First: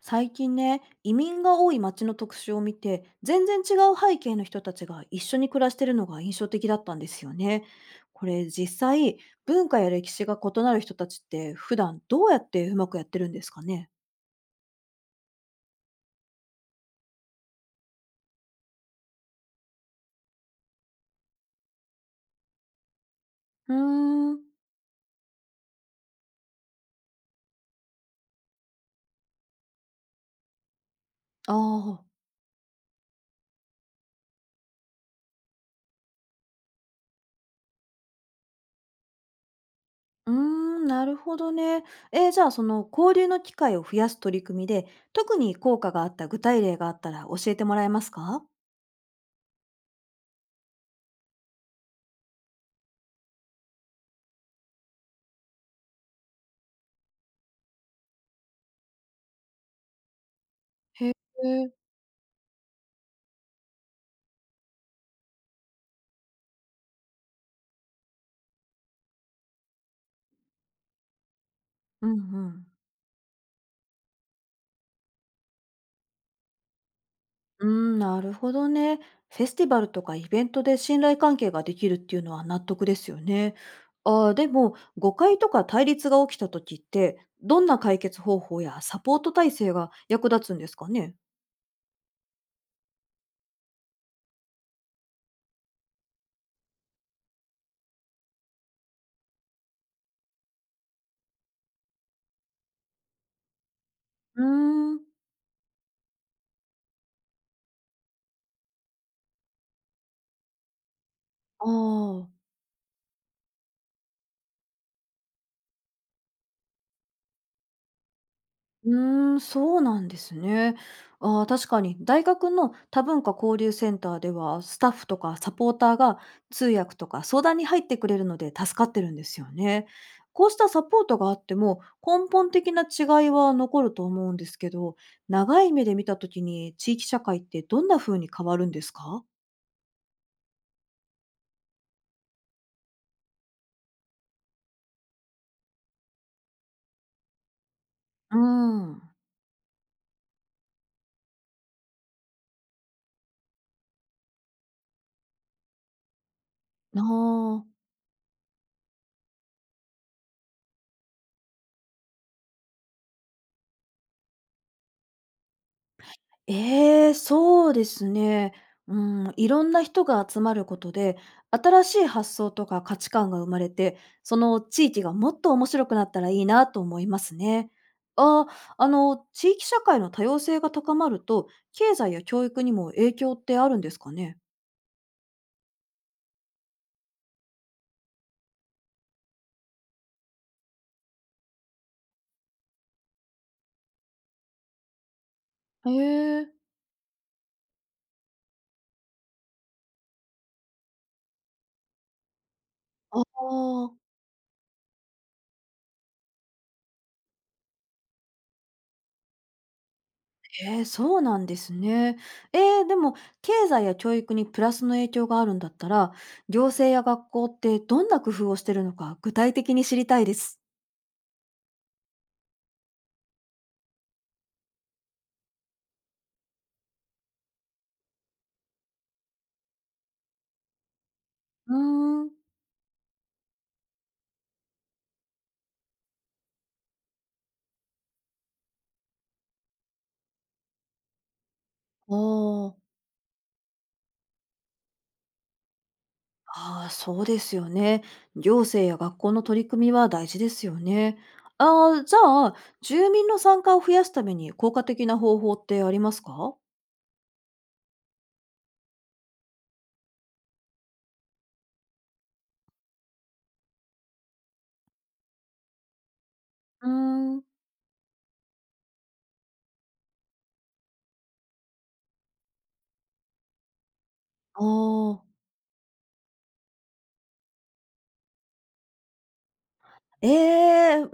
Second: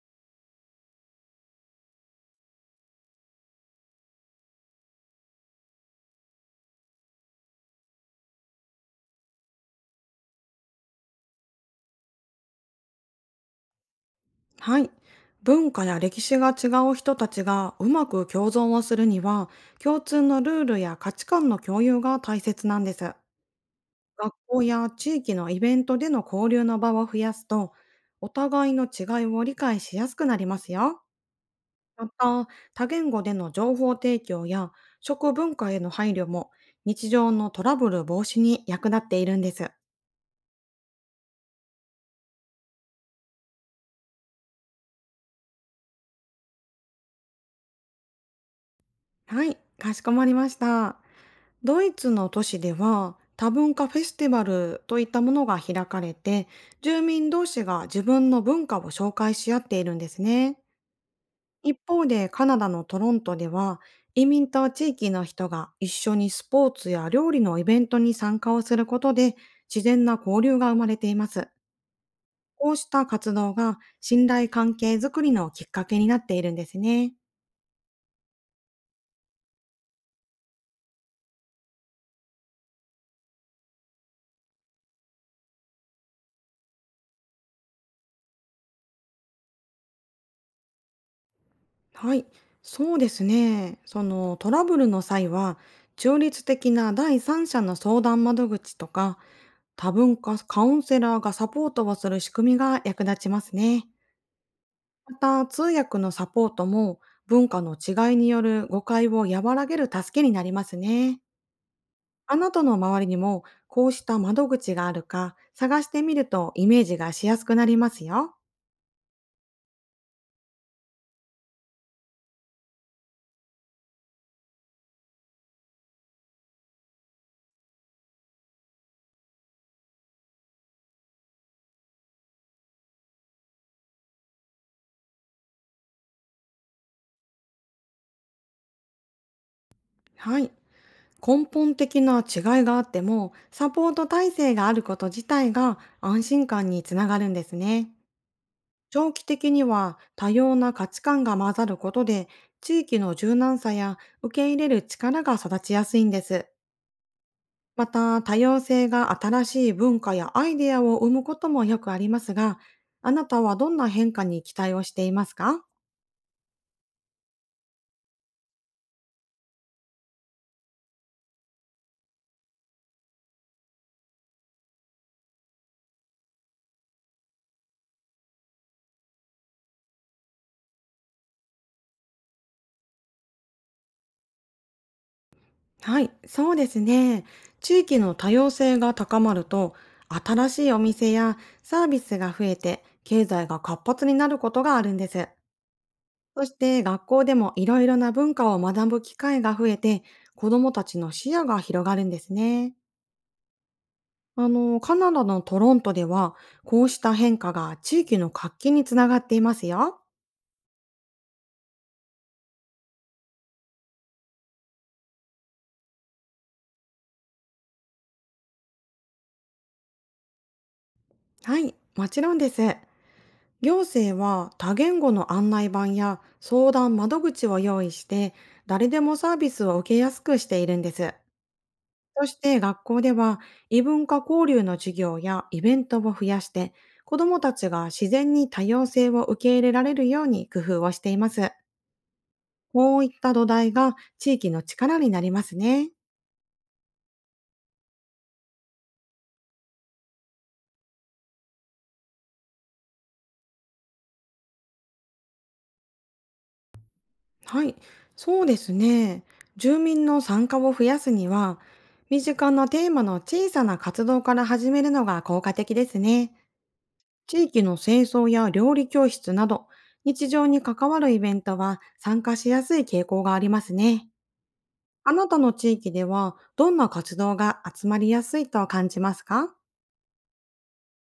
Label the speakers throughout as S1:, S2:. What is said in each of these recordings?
S1: 最近ね、移民が多い町の特集を見て、全然違う背景の人たちが一緒に暮らしてるのが印象的だったんですよね。これ実際、文化や歴史が異なる人たちって普段どうやってうまくやってるんですかね？
S2: はい。文化や歴史が違う人たちがうまく共存をするには、共通のルールや価値観の共有が大切なんです。
S1: うー
S2: 学
S1: ん、
S2: 校や地域のイベントでの交流の場を増やすと、お互いの違いを理解しやすくなりますよ。
S1: ああ、
S2: また、多言語での情報提供や食文化への配慮も日常のトラブル防止に役立っているんです。
S1: うーん、なるほどね。じゃあその交流の機会を増やす取り組みで、特に効果があった具体例があったら教えてもらえますか？
S2: はい、かしこまりました。ドイツの都市では多文化フェスティバルといったものが開かれて、住民同士が自分の文化を紹介し合っているんですね。
S1: へえ、
S2: 一方でカナダのトロントでは、移民と地域の人が一緒にスポーツや料理のイベントに参加をすることで自然な交流が生まれています。
S1: うんうん。
S2: こうした活動が信頼関係づくりのきっかけになっているんですね。
S1: うーん、なるほどね。フェスティバルとかイベントで信頼関係ができるっていうのは納得ですよね。でも、誤解とか対立が起きた時って、どんな解決方法やサポート体制が役立つんですかね？
S2: はい、そうですね。そのトラブルの際は、中立的な第三者の相談窓口とか、多文化カウンセラーがサポートをする仕組みが役立ちますね。
S1: うーん。
S2: また、通訳のサポートも文化の違いによる誤解を和らげる助けになりますね。
S1: あ
S2: あ
S1: あ。
S2: なたの周りにもこうした窓口があるか探してみるとイメージがしやすくなりますよ。
S1: うーん、そうなんですね。ああ、確かに大学の多文化交流センターではスタッフとかサポーターが通訳とか相談に入ってくれるので助かってるんですよね。こうしたサポートがあっても根本的な違いは残ると思うんですけど、長い目で見た時に地域社会ってどんな風に変わるんですか？
S2: はい。根本的な違いがあっても、サポート体制があること自体が安心感につながるんですね。
S1: うーん。
S2: 長期的には多様な価値観が混ざることで、地域の柔軟さや受け入れる力が育ちやすいんです。
S1: なあ。
S2: また、多様性が新しい文化やアイデアを生むこともよくありますが、あなたはどんな変化に期待をしていますか？
S1: ええ、そうですね。うん、いろんな人が集まることで、新しい発想とか価値観が生まれて、その地域がもっと面白くなったらいいなと思いますね。ああ、地域社会の多様性が高まると、経済や教育にも影響ってあるんですかね？
S2: はい、そうですね。地域の多様性が高まると、新しいお店やサービスが増えて、経済が活発になることがあるんです。
S1: へ
S2: そ
S1: え。
S2: して学校でもいろいろな文化を学ぶ機会が増えて、子どもたちの視野が広がるんですね。
S1: ああ。
S2: あの、カナダのトロントでは、こうした変化が地域の活気につながっていますよ。
S1: えー、そうなんですね。でも経済や教育にプラスの影響があるんだったら、行政や学校ってどんな工夫をしてるのか具体的に知りたいです。
S2: はい、もちろんです。行政は多言語の案内板や相談窓口を用意して、誰でもサービスを受けやすくしているんです。
S1: うー
S2: そ
S1: ん、
S2: して学校では、異文化交流の授業やイベントを増やして、子どもたちが自然に多様性を受け入れられるように工夫をしています。
S1: おー。
S2: こういった土台が地域の力になりますね。
S1: ああ、そうですよね。行政や学校の取り組みは大事ですよね。ああ、じゃあ、住民の参加を増やすために効果的な方法ってありますか？
S2: はい、そうですね。住民の参加を増やすには、身近なテーマの小さな活動から始めるのが効果的ですね。
S1: うー
S2: 地
S1: ん、
S2: 域の清掃や料理教室など、日常に関わるイベントは参加しやすい傾向がありますね。あ
S1: おー。
S2: なたの地域ではどんな活動が集まりやすいと感じますか？
S1: ええ、う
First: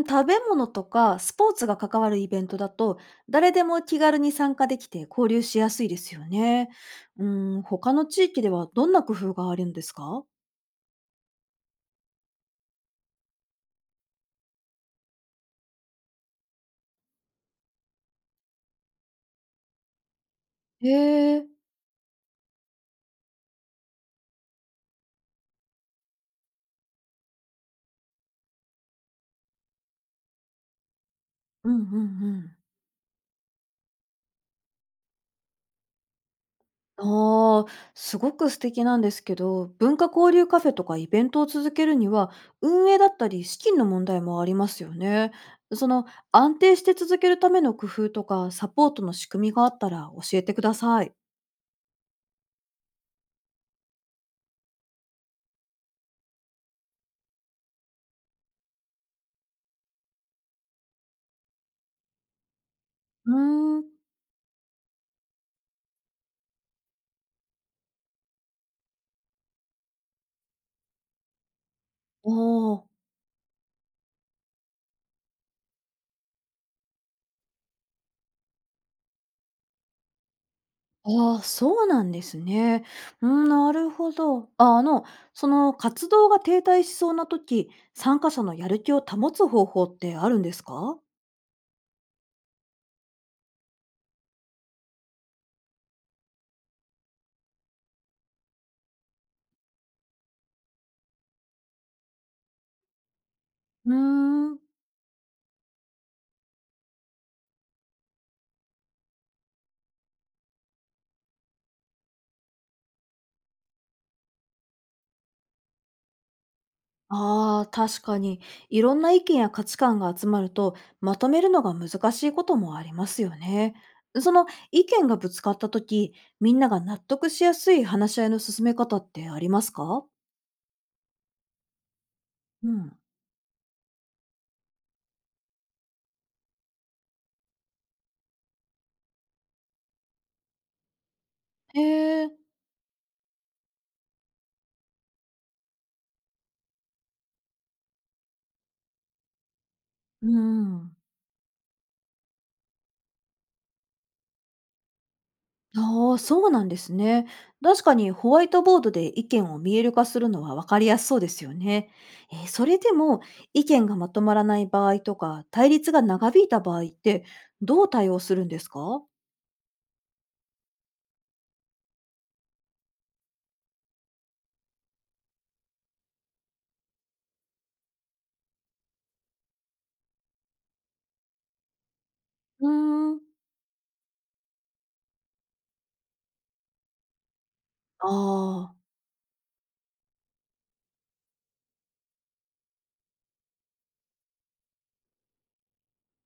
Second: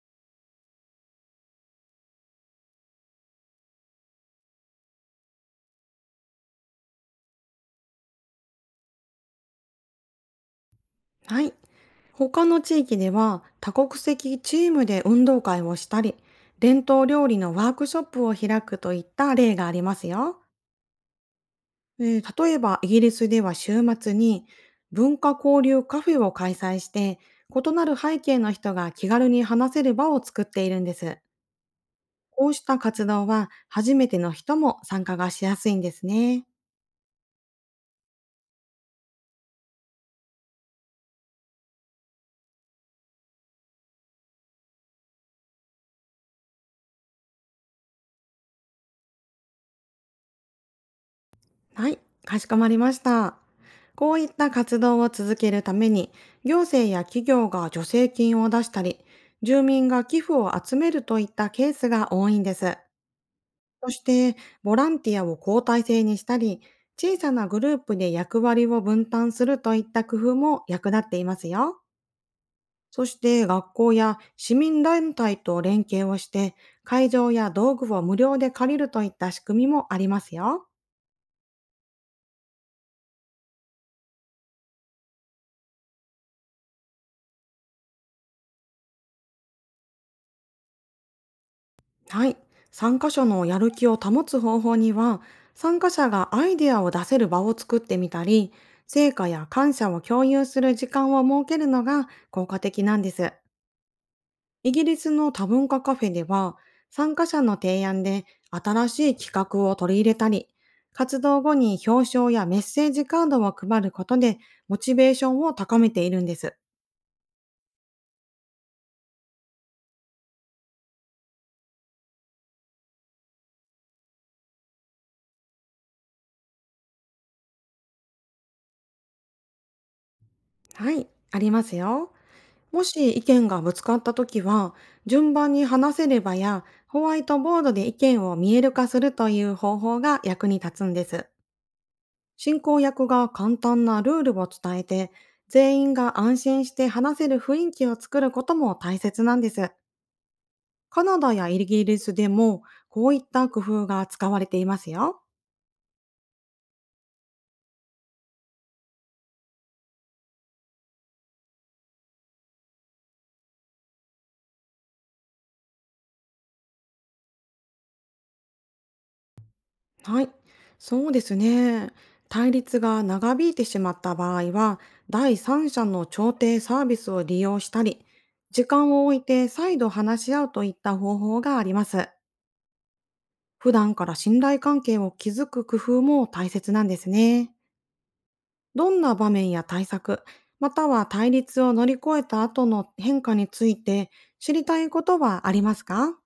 S1: ーん、食べ物とかスポーツが関わるイベントだと、誰でも気軽に参加できて交流しやすいですよね。うーん、他の地域ではどんな工夫があるんですか？
S2: はい。他の地域では多国籍チームで運動会をしたり、伝統料理のワークショップを開くといった例がありますよ。
S1: へえ、
S2: 例えばイギリスでは、週末に文化交流カフェを開催して、異なる背景の人が気軽に話せる場を作っているんです。
S1: うんうんう
S2: こう
S1: ん。
S2: した活動は初めての人も参加がしやすいんですね。
S1: ああ、すごく素敵なんですけど、文化交流カフェとかイベントを続けるには、運営だったり資金の問題もありますよね。その安定して続けるための工夫とかサポートの仕組みがあったら教えてください。
S2: はい、かしこまりました。こういった活動を続けるために、行政や企業が助成金を出したり、住民が寄付を集めるといったケースが多いんです。
S1: うーん、
S2: そして、ボランティアを交代制にしたり、小さなグループで役割を分担するといった工夫も役立っていますよ。
S1: ああ。
S2: そして、学校や市民団体と連携をして、会場や道具を無料で借りるといった仕組みもありますよ。
S1: ああ、そうなんですね。うん、なるほど。あ、その活動が停滞しそうな時、参加者のやる気を保つ方法ってあるんですか？
S2: はい。参加者のやる気を保つ方法には、参加者がアイデアを出せる場を作ってみたり、成果や感謝を共有する時間を設けるのが効果的なんです。
S1: うー
S2: イ
S1: ん。
S2: ギリスの多文化カフェでは、参加者の提案で新しい企画を取り入れたり、活動後に表彰やメッセージカードを配ることで、モチベーションを高めているんです。
S1: ああ、確かに。いろんな意見や価値観が集まると、まとめるのが難しいこともありますよね。その意見がぶつかった時、みんなが納得しやすい話し合いの進め方ってありますか？
S2: はい、ありますよ。
S1: う
S2: も
S1: ん。
S2: し意見がぶつかったときは、順番に話せればや、ホワイトボードで意見を見える化するという方法が役に立つんです。
S1: へえ。
S2: 進行役が簡単なルールを伝えて、全員が安心して話せる雰囲気を作ることも大切なんです。
S1: うん。
S2: カナダやイギリスでも、こういった工夫が使われていますよ。
S1: ああ、そうなんですね。確かにホワイトボードで意見を見える化するのは分かりやすそうですよね。それでも意見がまとまらない場合とか、対立が長引いた場合ってどう対応するんですか？
S2: はい、そうですね。対立が長引いてしまった場合は、第三者の調停サービスを利用したり、時間を置いて再度話し合うといった方法があります。
S1: うーん、
S2: 普段から信頼関係を築く工夫も大切なんですね。
S1: ああ、
S2: どんな場面や対策、または対立を乗り越えた後の変化について知りたいことはありますか？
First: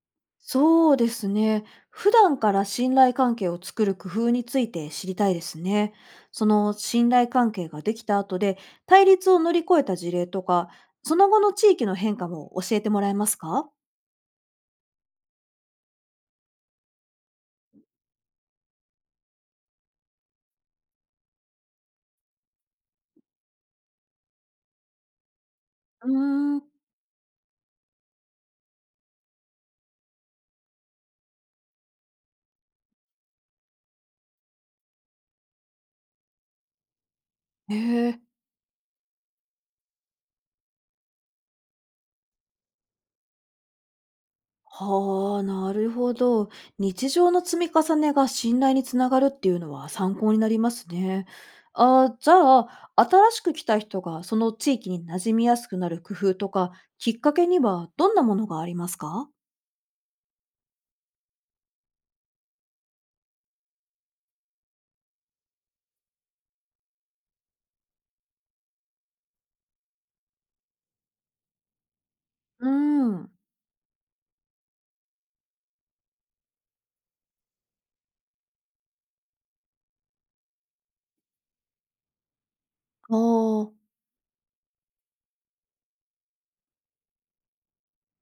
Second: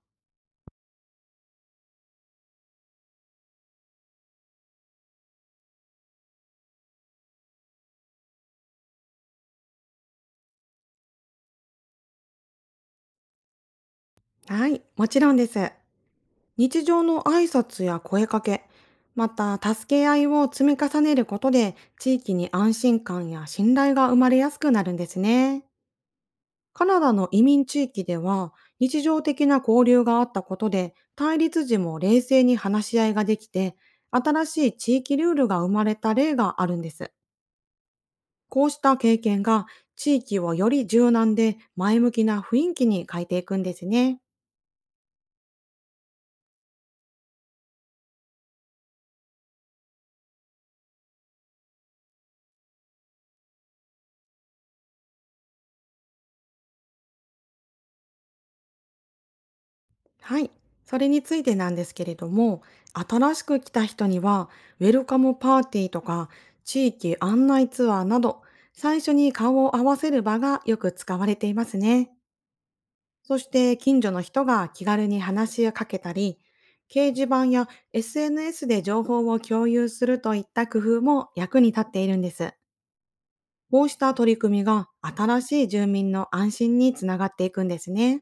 S1: そうですね。普段から信頼関係を作る工夫について知りたいですね。その信頼関係ができた後で対立を乗り越えた事例とか、その後の地域の変化も教えてもらえますか？
S2: はい、もちろんです。日常の挨拶や声かけ、また助け合いを積み重ねることで、地域に安心感や信頼が生まれやすくなるんですね。
S1: うーん。
S2: カナダの移民地域では、日常的な交流があったことで対立時も冷静に話し合いができて、新しい地域ルールが生まれた例があるんです。
S1: ええ、
S2: こうした経験が、地域をより柔軟で前向きな雰囲気に変えていくんですね。
S1: はあ、なるほど。日常の積み重ねが信頼につながるっていうのは参考になりますね。あ、じゃあ、新しく来た人がその地域に馴染みやすくなる工夫とか、きっかけにはどんなものがありますか？
S2: はい。それについてなんですけれども、新しく来た人には、ウェルカムパーティーとか、地域案内ツアーなど、最初に顔を合わせる場がよく使われていますね。
S1: うーん。
S2: そして、近所の人が気軽に話をかけたり、掲示板や SNS で情報を共有するといった工夫も役に立っているんです。
S1: あ
S2: こう
S1: あ。
S2: した取り組みが、新しい住民の安心につながっていくんですね。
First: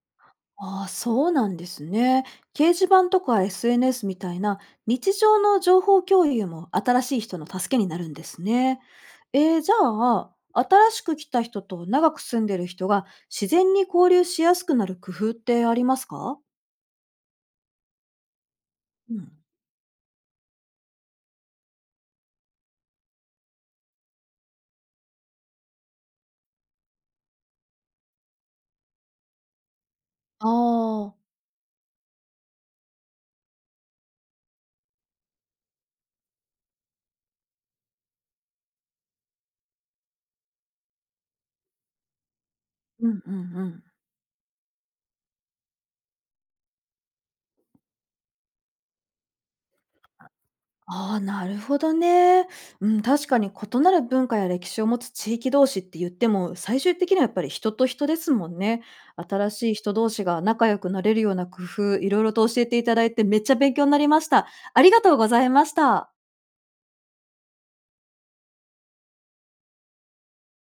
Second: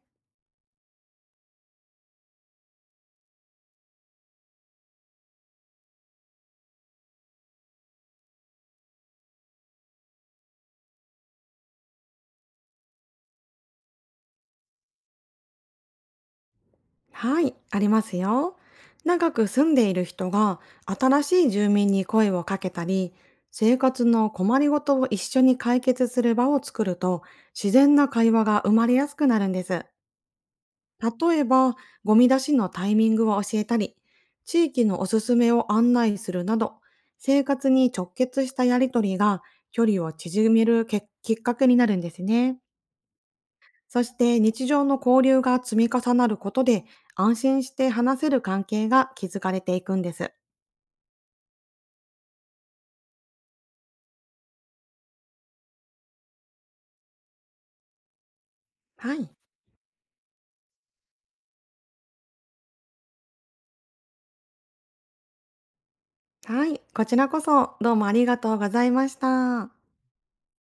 S1: ああ、そうなんですね。掲示板とか SNS みたいな日常の情報共有も新しい人の助けになるんですね。じゃあ、新しく来た人と長く住んでる人が自然に交流しやすくなる工夫ってありますか？
S2: はい、ありますよ。
S1: う
S2: 長
S1: ん。
S2: く住んでいる人が新しい住民に声をかけたり、生活の困りごとを一緒に解決する場を作ると、自然な会話が生まれやすくなるんです。
S1: ああ、
S2: 例えば、ゴミ出しのタイミングを教えたり、地域のおすすめを案内するなど、生活に直結したやりとりが距離を縮めるきっかけになるんですね。
S1: うんうんうん、
S2: そして、日常の交流が積み重なることで、安心して話せる関係が築かれていくんです。
S1: ああ、なるほどね。うん、確かに異なる文化や歴史を持つ地域同士って言っても、最終的にはやっぱり人と人ですもんね。
S2: はい。
S1: 新しい人同士が仲良くなれるような工夫、いろいろと教えていただいてめっちゃ勉強になりました。ありがとうございました。
S2: はい、こちらこそどうもありがとうございました。